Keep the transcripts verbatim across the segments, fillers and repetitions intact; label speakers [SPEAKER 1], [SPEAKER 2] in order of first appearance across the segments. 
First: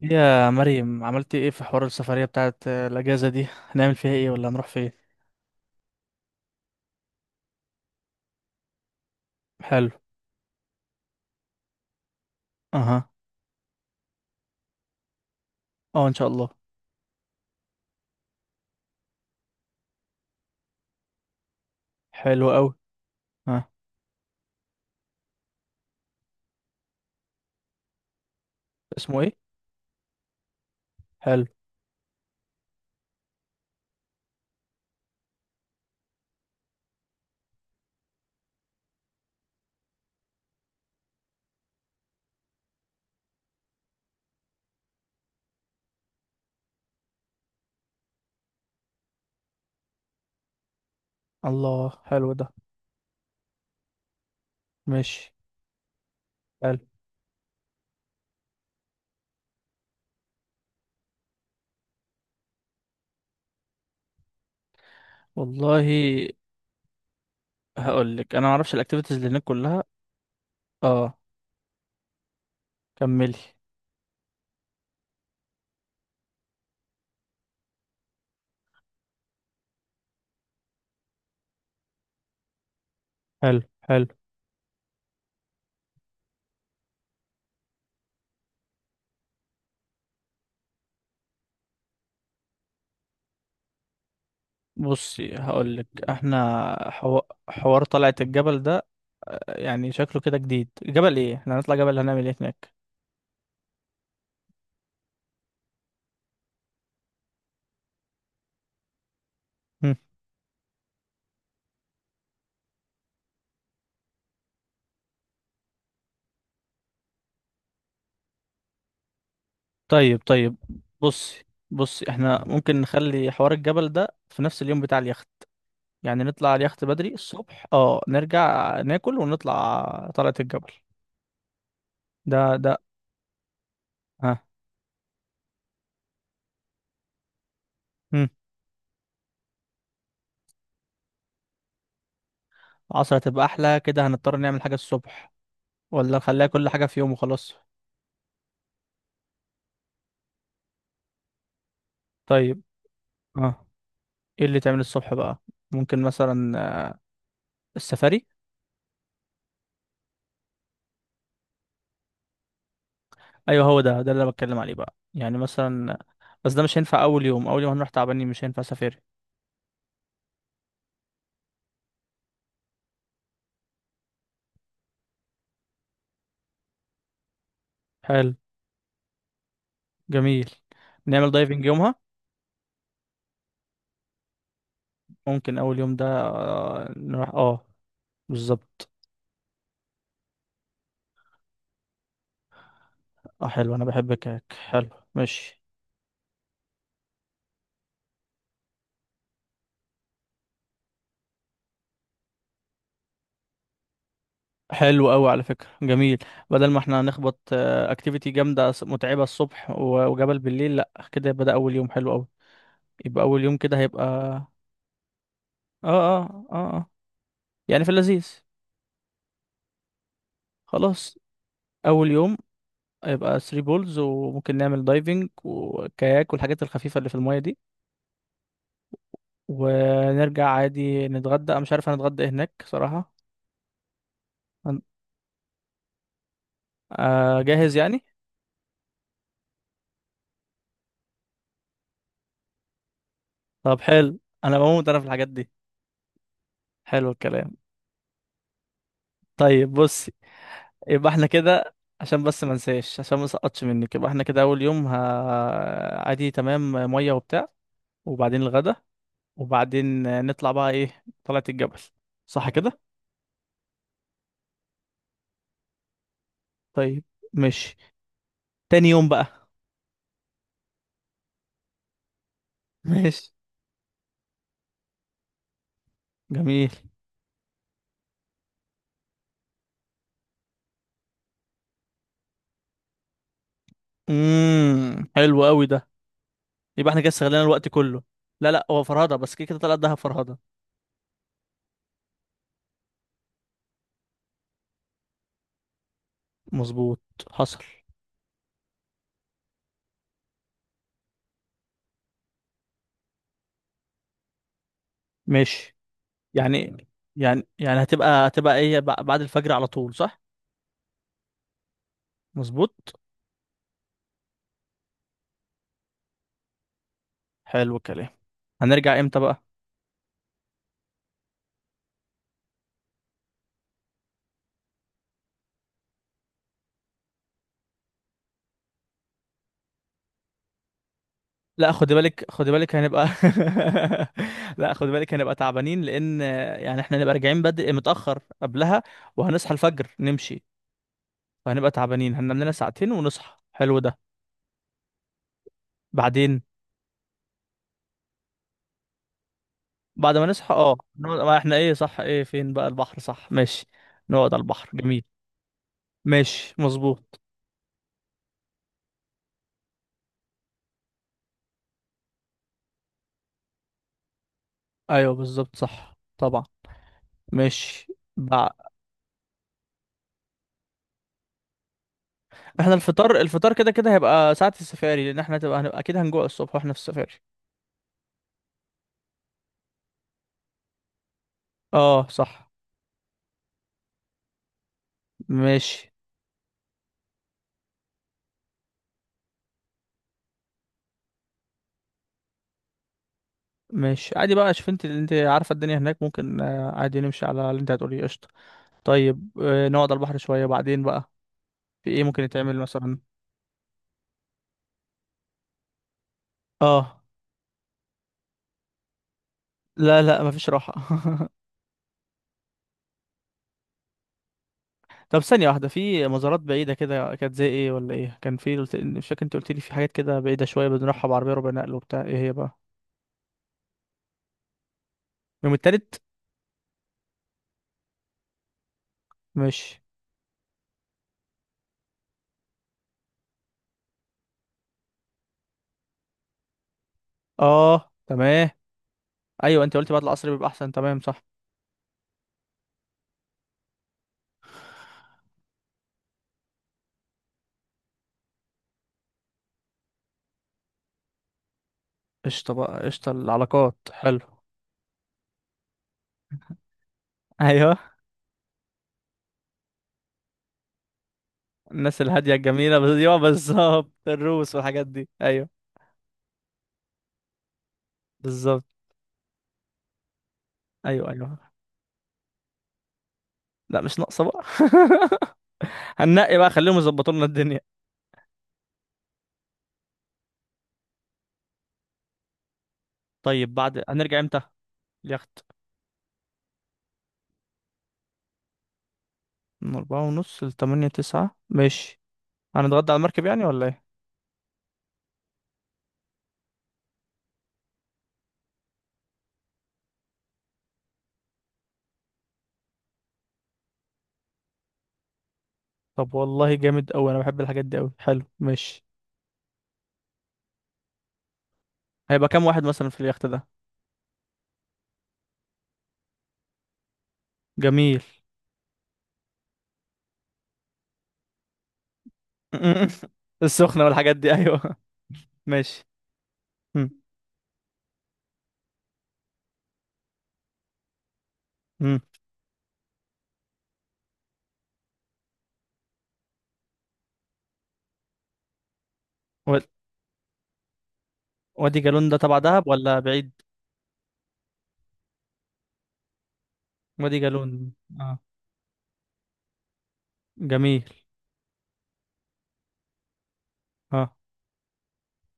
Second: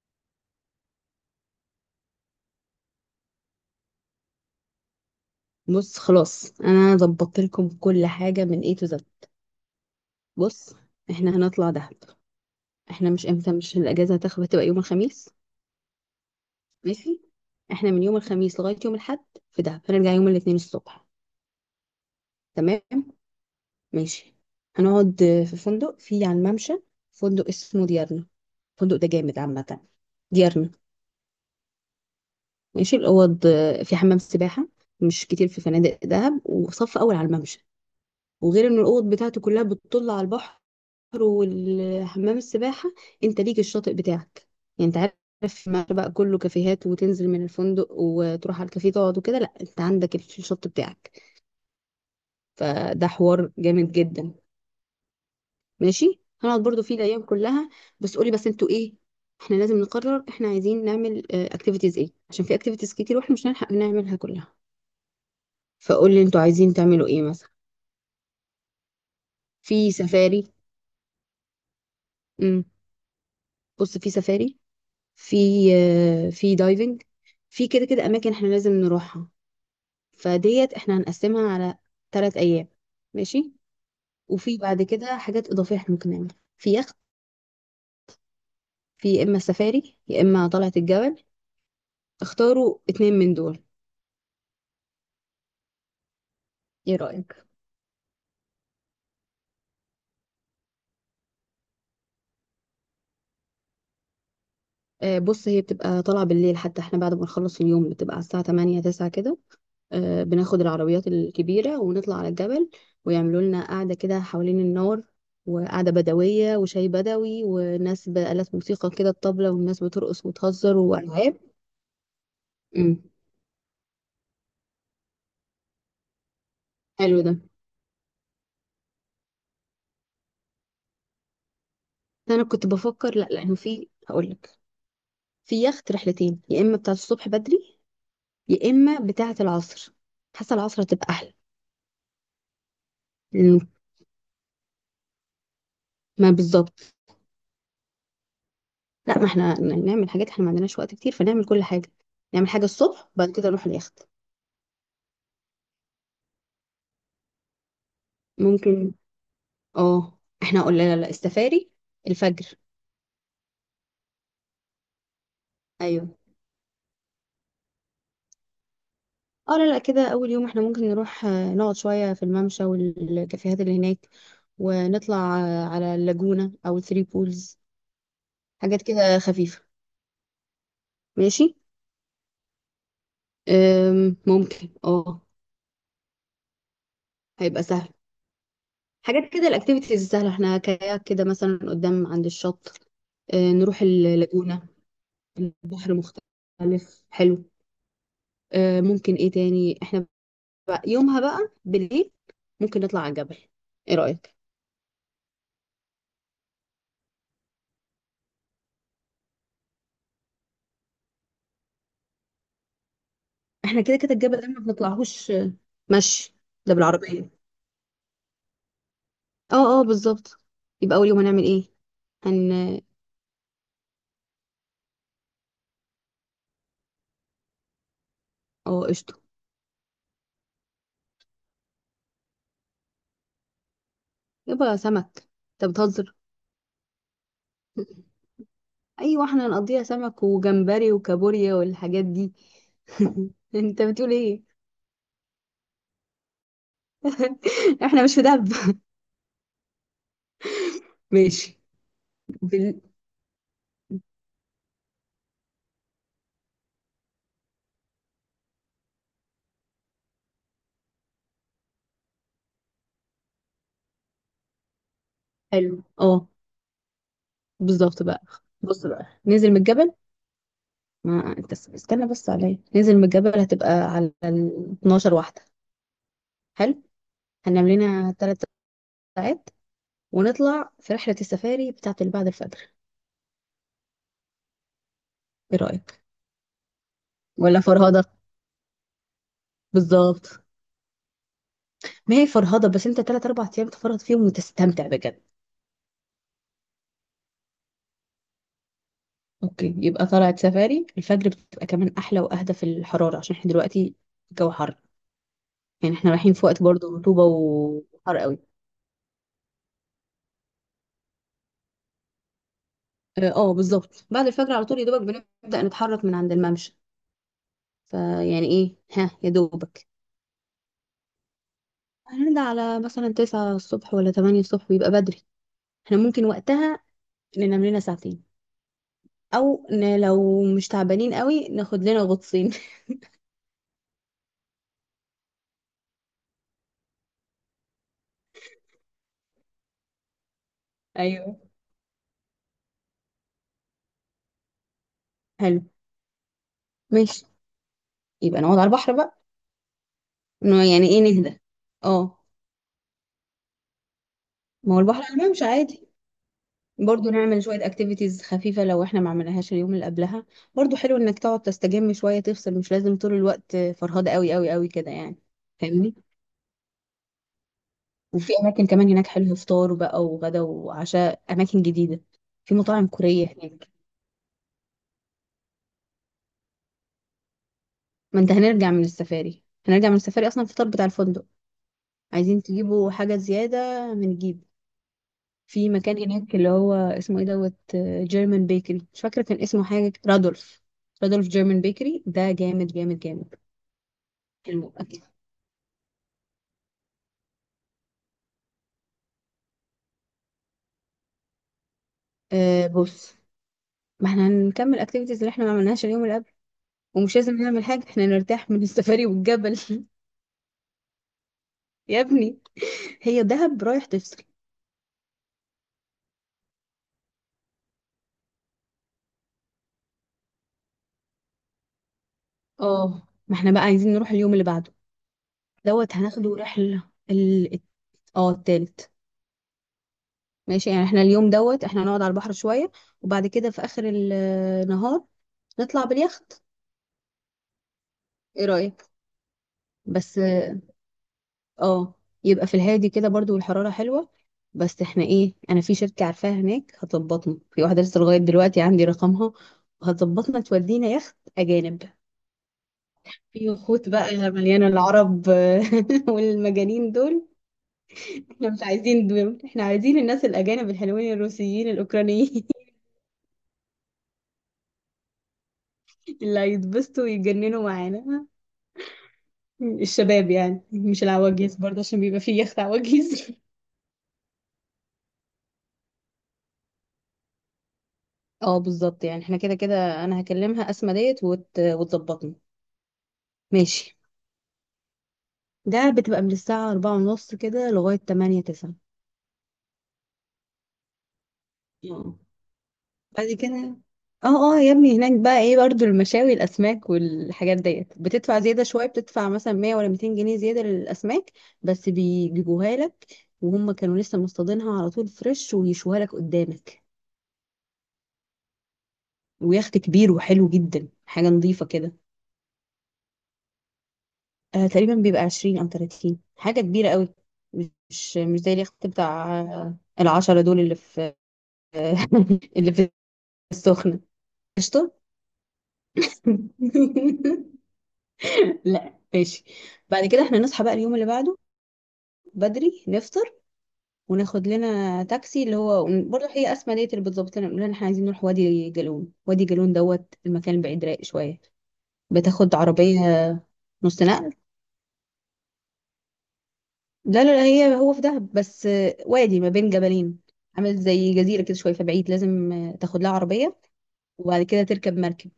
[SPEAKER 1] يا مريم، عملتي ايه في حوار السفرية بتاعت الأجازة دي؟ هنعمل فيها ايه؟ ولا هنروح فين؟
[SPEAKER 2] بص، خلاص انا ظبطت لكم كل حاجه من A to Z.
[SPEAKER 1] حلو.
[SPEAKER 2] بص، احنا هنطلع دهب.
[SPEAKER 1] اها.
[SPEAKER 2] احنا مش امتى مش الاجازه هتاخد، هتبقى يوم الخميس.
[SPEAKER 1] اه ان شاء الله.
[SPEAKER 2] ماشي، احنا من يوم الخميس لغايه يوم الاحد في دهب، هنرجع يوم الاثنين الصبح.
[SPEAKER 1] حلو قوي.
[SPEAKER 2] تمام،
[SPEAKER 1] ها.
[SPEAKER 2] ماشي. هنقعد في فندق في على الممشى، فندق اسمه ديارنا. الفندق ده
[SPEAKER 1] اسمه ايه؟
[SPEAKER 2] جامد عامه. ديارنا.
[SPEAKER 1] حلو.
[SPEAKER 2] ماشي، الاوض في حمام سباحه، مش كتير في فنادق دهب وصف اول على الممشى، وغير ان الاوض بتاعته كلها بتطل على البحر والحمام السباحه. انت ليك الشاطئ بتاعك، يعني انت عارف ما بقى كله كافيهات وتنزل من الفندق وتروح على الكافيه تقعد وكده، لا انت عندك الشط بتاعك.
[SPEAKER 1] الله، حلو ده.
[SPEAKER 2] فده حوار جامد جدا.
[SPEAKER 1] ماشي.
[SPEAKER 2] ماشي، هنقعد
[SPEAKER 1] حلو.
[SPEAKER 2] برضو فيه الايام كلها. بس قولي بس انتوا ايه، احنا لازم نقرر احنا عايزين نعمل اكتيفيتيز ايه، عشان في اكتيفيتيز كتير واحنا مش هنلحق نعملها كلها.
[SPEAKER 1] والله.
[SPEAKER 2] فقولي انتوا عايزين تعملوا ايه مثلا.
[SPEAKER 1] هقول لك، انا ما اعرفش الاكتيفيتيز اللي هناك كلها.
[SPEAKER 2] في سفاري.
[SPEAKER 1] اه،
[SPEAKER 2] امم
[SPEAKER 1] كملي.
[SPEAKER 2] بص، في سفاري، في آه، في دايفنج، في كده كده اماكن احنا لازم نروحها. فديت احنا هنقسمها على ثلاث ايام، ماشي.
[SPEAKER 1] حلو حلو.
[SPEAKER 2] وفي بعد كده حاجات اضافيه احنا ممكن نعملها: في يخت، في يا اما سفاري يا اما طلعه الجبل. اختاروا اتنين من دول.
[SPEAKER 1] بصي هقول لك احنا
[SPEAKER 2] ايه
[SPEAKER 1] حو...
[SPEAKER 2] رايك؟
[SPEAKER 1] حوار طلعة الجبل ده، يعني شكله كده جديد. جبل ايه؟ احنا هنطلع جبل هنعمل ايه هناك؟
[SPEAKER 2] آه بص، هي بتبقى طالعه بالليل، حتى احنا بعد ما نخلص اليوم بتبقى على الساعه تمانية تسعة كده. آه، بناخد العربيات الكبيرة ونطلع على الجبل، ويعملوا لنا قعدة كده حوالين النار، وقعدة بدوية وشاي بدوي وناس بآلات موسيقى كده، الطبلة والناس
[SPEAKER 1] طيب
[SPEAKER 2] بترقص
[SPEAKER 1] طيب.
[SPEAKER 2] وتهزر وألعاب.
[SPEAKER 1] بصي. بصي احنا ممكن
[SPEAKER 2] امم
[SPEAKER 1] نخلي حوار الجبل ده في نفس اليوم بتاع اليخت، يعني نطلع على اليخت بدري
[SPEAKER 2] حلو ده.
[SPEAKER 1] الصبح، اه، نرجع ناكل ونطلع طلعة الجبل. ده
[SPEAKER 2] أنا كنت
[SPEAKER 1] ده
[SPEAKER 2] بفكر لأ، لأنه في
[SPEAKER 1] ها.
[SPEAKER 2] هقولك في يخت رحلتين: يا إما بتاعة الصبح بدري،
[SPEAKER 1] مم.
[SPEAKER 2] يا إما بتاعة العصر. حاسة العصر هتبقى أحلى.
[SPEAKER 1] عصر هتبقى
[SPEAKER 2] لأنه-
[SPEAKER 1] احلى، كده هنضطر نعمل حاجة الصبح، ولا
[SPEAKER 2] ما
[SPEAKER 1] نخليها كل حاجة
[SPEAKER 2] بالظبط.
[SPEAKER 1] في يوم وخلاص؟
[SPEAKER 2] لأ، ما احنا نعمل حاجات، احنا ما عندناش وقت كتير، فنعمل كل حاجة. نعمل
[SPEAKER 1] طيب.
[SPEAKER 2] حاجة الصبح، بعد كده نروح
[SPEAKER 1] اه.
[SPEAKER 2] اليخت.
[SPEAKER 1] ايه اللي تعمل الصبح بقى؟ ممكن مثلا آه، السفاري.
[SPEAKER 2] ممكن، اه. احنا قلنا لا لا السفاري الفجر.
[SPEAKER 1] ايوه، هو ده ده اللي انا بتكلم عليه بقى، يعني مثلا آه،
[SPEAKER 2] ايوه،
[SPEAKER 1] بس ده مش هينفع اول يوم. اول يوم هنروح تعبانين، مش هينفع سفاري.
[SPEAKER 2] اه. لا لا، كده اول يوم احنا ممكن نروح، آه، نقعد شويه في الممشى والكافيهات اللي هناك، ونطلع آه، على اللاجونه او الثري بولز.
[SPEAKER 1] حلو.
[SPEAKER 2] حاجات كده خفيفه،
[SPEAKER 1] جميل. نعمل
[SPEAKER 2] ماشي.
[SPEAKER 1] دايفنج يومها.
[SPEAKER 2] أم، ممكن، اه.
[SPEAKER 1] ممكن اول يوم ده آه، نروح،
[SPEAKER 2] هيبقى
[SPEAKER 1] اه،
[SPEAKER 2] سهل،
[SPEAKER 1] بالظبط.
[SPEAKER 2] حاجات كده. الاكتيفيتيز السهله، احنا كاياك كده مثلا قدام عند الشط،
[SPEAKER 1] اه
[SPEAKER 2] آه،
[SPEAKER 1] حلو،
[SPEAKER 2] نروح
[SPEAKER 1] انا بحب الكاك،
[SPEAKER 2] اللاجونه.
[SPEAKER 1] حلو. ماشي.
[SPEAKER 2] البحر مختلف حلو. آه، ممكن ايه تاني احنا بقى يومها بقى بالليل؟ ممكن نطلع على الجبل، ايه رأيك؟
[SPEAKER 1] حلو قوي على فكرة، جميل. بدل ما احنا هنخبط اكتيفيتي جامدة س- متعبة الصبح و- وجبل بالليل، لا، كده يبقى ده اول يوم حلو قوي. يبقى اول يوم كده
[SPEAKER 2] احنا كده
[SPEAKER 1] هيبقى
[SPEAKER 2] كده الجبل ده
[SPEAKER 1] اه.
[SPEAKER 2] ما بنطلعهوش.
[SPEAKER 1] اه
[SPEAKER 2] مشي،
[SPEAKER 1] اه
[SPEAKER 2] ده
[SPEAKER 1] اه.
[SPEAKER 2] بالعربية.
[SPEAKER 1] يعني في اللذيذ.
[SPEAKER 2] اه اه بالظبط. يبقى اول
[SPEAKER 1] خلاص.
[SPEAKER 2] يوم هنعمل ايه؟
[SPEAKER 1] اول يوم
[SPEAKER 2] هن
[SPEAKER 1] هيبقى ثري بولز، وممكن نعمل دايفنج وكاياك والحاجات الخفيفة اللي في المية دي.
[SPEAKER 2] اه قشطة.
[SPEAKER 1] ونرجع عادي نتغدى. أنا مش عارف هنتغدى إيه هناك صراحة.
[SPEAKER 2] يبقى
[SPEAKER 1] هن-
[SPEAKER 2] سمك؟ انت بتهزر.
[SPEAKER 1] آه، جاهز يعني.
[SPEAKER 2] ايوه، احنا هنقضيها سمك وجمبري وكابوريا والحاجات دي.
[SPEAKER 1] طب
[SPEAKER 2] انت بتقول
[SPEAKER 1] حلو،
[SPEAKER 2] ايه؟
[SPEAKER 1] انا بموت انا في الحاجات دي. حلو الكلام.
[SPEAKER 2] احنا مش في دهب!
[SPEAKER 1] طيب بصي، يبقى احنا
[SPEAKER 2] ماشي.
[SPEAKER 1] كده. عشان بس ما
[SPEAKER 2] بال...
[SPEAKER 1] انساش، عشان ما سقطش منك، يبقى احنا كده اول يوم ه... عادي تمام، ميه وبتاع، وبعدين الغدا، وبعدين نطلع بقى ايه، طلعت الجبل، صح كده؟
[SPEAKER 2] حلو، اه
[SPEAKER 1] طيب. ماشي.
[SPEAKER 2] بالظبط بقى. بص
[SPEAKER 1] تاني
[SPEAKER 2] بقى،
[SPEAKER 1] يوم بقى.
[SPEAKER 2] ننزل من الجبل. ما انت اس- استنى بس عليا، ننزل من
[SPEAKER 1] ماشي.
[SPEAKER 2] الجبل هتبقى على ال اتناشر واحدة.
[SPEAKER 1] جميل.
[SPEAKER 2] حلو، هننام لنا ثلاث ساعات، ونطلع في رحلة السفاري بتاعة اللي بعد الفجر.
[SPEAKER 1] امم، حلو
[SPEAKER 2] ايه
[SPEAKER 1] قوي ده.
[SPEAKER 2] رأيك؟
[SPEAKER 1] يبقى احنا كده استغلينا
[SPEAKER 2] ولا
[SPEAKER 1] الوقت كله.
[SPEAKER 2] فرهضة؟
[SPEAKER 1] لا لا، هو فرهده، بس كده كده طلعت دهب فرهده.
[SPEAKER 2] بالظبط، ما هي فرهضة، بس انت ثلاث اربع ايام تفرهد فيهم وتستمتع بجد.
[SPEAKER 1] مظبوط. حصل.
[SPEAKER 2] اوكي، يبقى طلعت سفاري الفجر بتبقى كمان احلى واهدى في الحرارة، عشان احنا دلوقتي الجو حر.
[SPEAKER 1] ماشي.
[SPEAKER 2] يعني احنا رايحين في وقت
[SPEAKER 1] يعني
[SPEAKER 2] برضه رطوبة
[SPEAKER 1] يعني يعني
[SPEAKER 2] وحر
[SPEAKER 1] هتبقى
[SPEAKER 2] قوي.
[SPEAKER 1] هتبقى ايه، بع- بعد الفجر على طول، صح؟ مظبوط.
[SPEAKER 2] اه آه، بالظبط، بعد الفجر على طول يا دوبك، بنبدأ نتحرك من عند الممشى.
[SPEAKER 1] حلو الكلام.
[SPEAKER 2] فيعني ايه
[SPEAKER 1] هنرجع
[SPEAKER 2] ها،
[SPEAKER 1] امتى
[SPEAKER 2] يا
[SPEAKER 1] بقى؟
[SPEAKER 2] دوبك. هنرجع على مثلا تسعة الصبح ولا تمانية الصبح، بيبقى بدري. احنا ممكن وقتها ننام لنا ساعتين، او ن... لو مش تعبانين قوي
[SPEAKER 1] لا
[SPEAKER 2] ناخد
[SPEAKER 1] خدي
[SPEAKER 2] لنا
[SPEAKER 1] بالك، خدي
[SPEAKER 2] غطسين.
[SPEAKER 1] بالك، هنبقى. لا خدي بالك، هنبقى تعبانين، لان يعني احنا هنبقى راجعين بدري متاخر قبلها، وهنصحى الفجر نمشي،
[SPEAKER 2] ايوه
[SPEAKER 1] فهنبقى تعبانين. هننام لنا ساعتين ونصحى. حلو ده.
[SPEAKER 2] حلو،
[SPEAKER 1] بعدين.
[SPEAKER 2] ماشي. يبقى نقعد على البحر بقى.
[SPEAKER 1] بعد ما نصحى،
[SPEAKER 2] إنه
[SPEAKER 1] اه،
[SPEAKER 2] يعني ايه،
[SPEAKER 1] نقعد. ما
[SPEAKER 2] نهدى،
[SPEAKER 1] احنا ايه، صح،
[SPEAKER 2] اه.
[SPEAKER 1] ايه فين بقى البحر، صح، ماشي. نقعد على البحر،
[SPEAKER 2] ما هو البحر
[SPEAKER 1] جميل.
[SPEAKER 2] على الممشى عادي.
[SPEAKER 1] ماشي،
[SPEAKER 2] برضو
[SPEAKER 1] مظبوط.
[SPEAKER 2] نعمل شوية اكتيفيتيز خفيفة لو احنا ما عملناهاش اليوم اللي قبلها. برضو حلو انك تقعد تستجم شوية، تفصل، مش لازم طول الوقت فرهدة قوي قوي قوي كده
[SPEAKER 1] ايوه
[SPEAKER 2] يعني.
[SPEAKER 1] بالظبط،
[SPEAKER 2] فاهمني؟
[SPEAKER 1] صح طبعا. ماشي.
[SPEAKER 2] وفي اماكن
[SPEAKER 1] بع-
[SPEAKER 2] كمان هناك حلوه، فطار بقى وغدا وعشاء، اماكن جديده. في
[SPEAKER 1] احنا
[SPEAKER 2] مطاعم
[SPEAKER 1] الفطار،
[SPEAKER 2] كوريه
[SPEAKER 1] الفطار
[SPEAKER 2] هناك.
[SPEAKER 1] كده كده هيبقى ساعة السفاري، لان احنا هتبقى هنبقى اكيد هنجوع الصبح واحنا في السفاري.
[SPEAKER 2] ما انت هنرجع من السفاري، هنرجع من السفاري اصلا الفطار بتاع الفندق.
[SPEAKER 1] اه
[SPEAKER 2] عايزين
[SPEAKER 1] صح.
[SPEAKER 2] تجيبوا حاجه زياده هنجيب. في
[SPEAKER 1] ماشي.
[SPEAKER 2] مكان هناك اللي هو اسمه ايه دوت، جيرمان بيكري، مش فاكره كان اسمه حاجه، رادولف. رادولف جيرمان بيكري ده جامد جامد جامد.
[SPEAKER 1] ماشي عادي بقى، شوف
[SPEAKER 2] حلو
[SPEAKER 1] انت، اللي
[SPEAKER 2] اكل.
[SPEAKER 1] انت عارفة الدنيا هناك، ممكن آه، عادي نمشي على اللي انت هتقوليه، قشطة. طيب آه، نقعد على البحر شوية، بعدين بقى في ايه ممكن يتعمل
[SPEAKER 2] أه
[SPEAKER 1] مثلا؟
[SPEAKER 2] بص، ما احنا هنكمل اكتيفيتيز اللي احنا ما عملناش اليوم اللي قبل.
[SPEAKER 1] اه.
[SPEAKER 2] ومش لازم نعمل حاجه، احنا نرتاح من السفاري والجبل.
[SPEAKER 1] لا لا، مفيش راحة.
[SPEAKER 2] يا ابني، هي دهب رايح تفصل.
[SPEAKER 1] طب ثانية واحدة، في مزارات بعيدة كده كانت زي ايه ولا ايه؟ كان في، قلت، مش فاكر، انت قلت لي في حاجات كده بعيدة شوية بنروحها بعربية ربع نقل وبتاع، ايه هي بقى؟
[SPEAKER 2] اه، ما احنا بقى عايزين نروح اليوم اللي بعده
[SPEAKER 1] يوم
[SPEAKER 2] دوت،
[SPEAKER 1] التالت.
[SPEAKER 2] هناخده رحلة. ال اه التالت.
[SPEAKER 1] ماشي.
[SPEAKER 2] ماشي، يعني احنا اليوم دوت احنا هنقعد على البحر شوية، وبعد كده في اخر النهار نطلع باليخت.
[SPEAKER 1] اه
[SPEAKER 2] ايه
[SPEAKER 1] تمام.
[SPEAKER 2] رأيك؟
[SPEAKER 1] ايوه، انت قلتي بعد
[SPEAKER 2] بس
[SPEAKER 1] العصر بيبقى احسن، تمام صح.
[SPEAKER 2] اه. يبقى في الهادي كده برضو، والحرارة حلوة. بس احنا ايه، انا في شركة عارفاها هناك هتظبطنا، في واحدة لسه لغاية دلوقتي عندي رقمها، هتظبطنا تودينا يخت اجانب.
[SPEAKER 1] قشطه بقى، قشطه
[SPEAKER 2] في
[SPEAKER 1] العلاقات،
[SPEAKER 2] يخوت بقى
[SPEAKER 1] حلو.
[SPEAKER 2] مليانة العرب والمجانين دول.
[SPEAKER 1] ايوه.
[SPEAKER 2] احنا مش عايزين دول، احنا عايزين الناس الأجانب الحلوين الروسيين
[SPEAKER 1] الناس الهاديه
[SPEAKER 2] الأوكرانيين،
[SPEAKER 1] الجميله بس، ايوه بالظبط، الروس والحاجات دي، ايوه.
[SPEAKER 2] اللي هيتبسطوا ويتجننوا معانا.
[SPEAKER 1] بالظبط.
[SPEAKER 2] الشباب يعني، مش
[SPEAKER 1] ايوه ايوه.
[SPEAKER 2] العواجيز برضه، عشان بيبقى فيه يخت عواجيز.
[SPEAKER 1] لا، مش ناقصه بقى. هننقي بقى، خليهم يظبطوا لنا الدنيا.
[SPEAKER 2] اه بالظبط. يعني احنا كده كده انا هكلمها، اسمى ديت وت... وتظبطني.
[SPEAKER 1] طيب بعد
[SPEAKER 2] ماشي،
[SPEAKER 1] هنرجع امتى؟ اليخت.
[SPEAKER 2] ده بتبقى من الساعة أربعة ونص كده لغاية تمانية تسعة.
[SPEAKER 1] من أربعة ونص لتمانية تسعة، ماشي. هنتغدى على المركب
[SPEAKER 2] بعد
[SPEAKER 1] يعني ولا
[SPEAKER 2] كده
[SPEAKER 1] ايه؟
[SPEAKER 2] اه اه يا ابني، هناك بقى ايه برضو، المشاوي الاسماك والحاجات ديت، بتدفع زياده شويه، بتدفع مثلا مية ولا ميتين جنيه زياده للاسماك، بس بيجيبوها لك وهم كانوا لسه مصطادينها على طول، فريش ويشوها لك
[SPEAKER 1] طب والله
[SPEAKER 2] قدامك.
[SPEAKER 1] جامد أوي، أنا بحب الحاجات دي أوي، حلو. ماشي.
[SPEAKER 2] ويخت كبير وحلو جدا، حاجه نظيفه كده.
[SPEAKER 1] هيبقى كام واحد مثلا في اليخت ده؟
[SPEAKER 2] آه تقريبا بيبقى عشرين او تلاتين حاجه كبيره قوي.
[SPEAKER 1] جميل.
[SPEAKER 2] مش مش زي اليخت بتاع آه، العشرة دول اللي في اللي في
[SPEAKER 1] السخنة
[SPEAKER 2] السخنه.
[SPEAKER 1] والحاجات دي، أيوه.
[SPEAKER 2] قشطه.
[SPEAKER 1] ماشي.
[SPEAKER 2] لا ماشي. بعد كده احنا نصحى بقى اليوم اللي بعده
[SPEAKER 1] امم.
[SPEAKER 2] بدري، نفطر وناخد لنا تاكسي اللي هو برضه هي اسماء ديت اللي بتظبط لنا، نقول لها إن احنا عايزين نروح وادي جالون. وادي جالون دوت المكان بعيد رايق شويه،
[SPEAKER 1] وادي جالون ده تبع
[SPEAKER 2] بتاخد
[SPEAKER 1] دهب ولا
[SPEAKER 2] عربيه
[SPEAKER 1] بعيد؟
[SPEAKER 2] نص نقل.
[SPEAKER 1] وادي
[SPEAKER 2] لا لا لا،
[SPEAKER 1] جالون.
[SPEAKER 2] هي هو في
[SPEAKER 1] اه.
[SPEAKER 2] دهب بس، آه، وادي ما بين جبلين. عامل
[SPEAKER 1] جميل.
[SPEAKER 2] زي جزيره كده شويه، فبعيد، لازم آه، تاخد لها عربيه،
[SPEAKER 1] اه.
[SPEAKER 2] وبعد كده تركب مركب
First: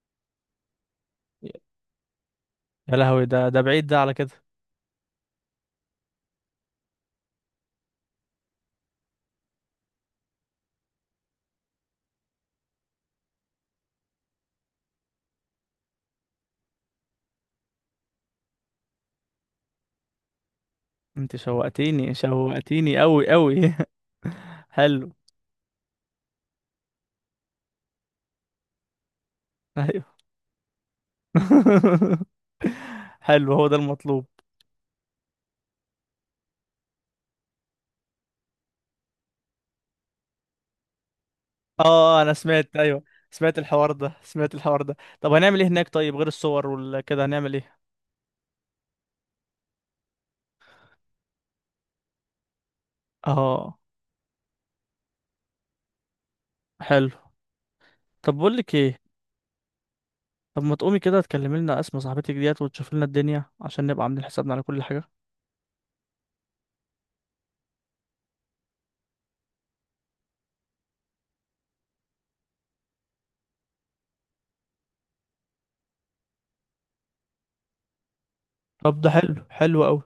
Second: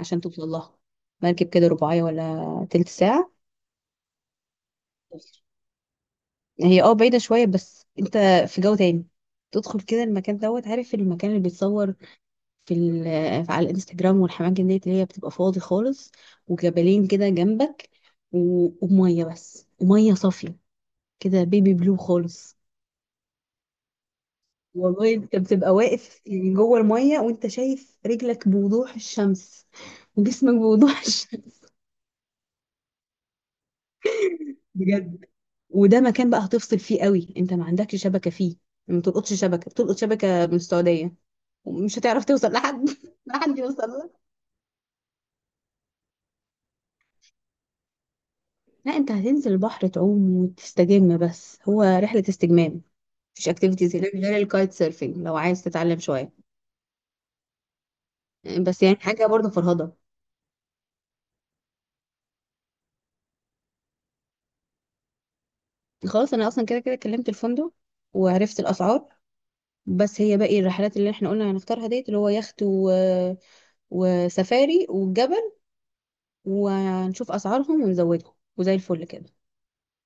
[SPEAKER 2] عشان توصل لها، مركب كده رباعيه ولا تلت
[SPEAKER 1] يا لهوي،
[SPEAKER 2] ساعه.
[SPEAKER 1] ده ده بعيد ده على كده.
[SPEAKER 2] هي اه بعيدة شوية، بس انت في جو تاني. تدخل كده المكان دوت، عارف المكان اللي بيتصور في ال- على الانستجرام، والحمام ديت اللي هي بتبقى فاضي خالص، وجبلين كده جنبك، و- ومية بس، ومية صافية
[SPEAKER 1] انت
[SPEAKER 2] كده، بيبي بلو
[SPEAKER 1] شوقتيني،
[SPEAKER 2] خالص.
[SPEAKER 1] شوقتيني قوي قوي. حلو.
[SPEAKER 2] والله انت بتبقى واقف يعني جوه المية وانت شايف رجلك بوضوح الشمس،
[SPEAKER 1] ايوه.
[SPEAKER 2] وجسمك بوضوح الشمس.
[SPEAKER 1] حلو، هو ده المطلوب.
[SPEAKER 2] بجد. وده مكان بقى هتفصل فيه قوي، انت ما عندكش شبكة فيه، ما تلقطش شبكة، بتلقط شبكة من السعودية،
[SPEAKER 1] اه
[SPEAKER 2] ومش
[SPEAKER 1] آه،
[SPEAKER 2] هتعرف
[SPEAKER 1] انا
[SPEAKER 2] توصل
[SPEAKER 1] سمعت،
[SPEAKER 2] لحد
[SPEAKER 1] ايوه.
[SPEAKER 2] لا حد
[SPEAKER 1] سمعت
[SPEAKER 2] يوصل
[SPEAKER 1] الحوار ده،
[SPEAKER 2] لك.
[SPEAKER 1] سمعت الحوار ده. طب هنعمل ايه هناك؟ طيب غير الصور وكده هنعمل ايه؟
[SPEAKER 2] لا انت هتنزل البحر تعوم وتستجم، بس هو رحلة استجمام. مفيش
[SPEAKER 1] اه.
[SPEAKER 2] اكتيفيتيز هناك غير الكايت سيرفينج لو عايز تتعلم شوية.
[SPEAKER 1] حلو. طب بقول لك
[SPEAKER 2] بس يعني
[SPEAKER 1] ايه.
[SPEAKER 2] حاجة برضه فرهضة.
[SPEAKER 1] طب ما تقومي كده تكلمي لنا اسماء صاحبتك ديت وتشوفي لنا الدنيا، عشان نبقى عاملين حسابنا على كل حاجة.
[SPEAKER 2] خلاص، انا اصلا كده كده كلمت الفندق وعرفت الاسعار. بس هي باقي الرحلات اللي احنا قلنا هنختارها ديت، اللي هو يخت و... وسفاري والجبل، وهنشوف اسعارهم ونزودهم، وزي
[SPEAKER 1] طب
[SPEAKER 2] الفل
[SPEAKER 1] ده
[SPEAKER 2] كده.
[SPEAKER 1] حلو، حلو قوي.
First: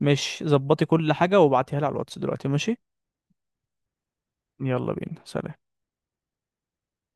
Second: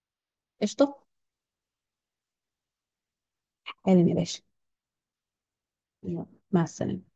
[SPEAKER 1] ماشي، ظبطي
[SPEAKER 2] قشطة،
[SPEAKER 1] كل حاجة وابعتيها لي على الواتس دلوقتي، ماشي.
[SPEAKER 2] حالا يا باشا.
[SPEAKER 1] يلا بينا، سلام.
[SPEAKER 2] يلا، مع السلامة.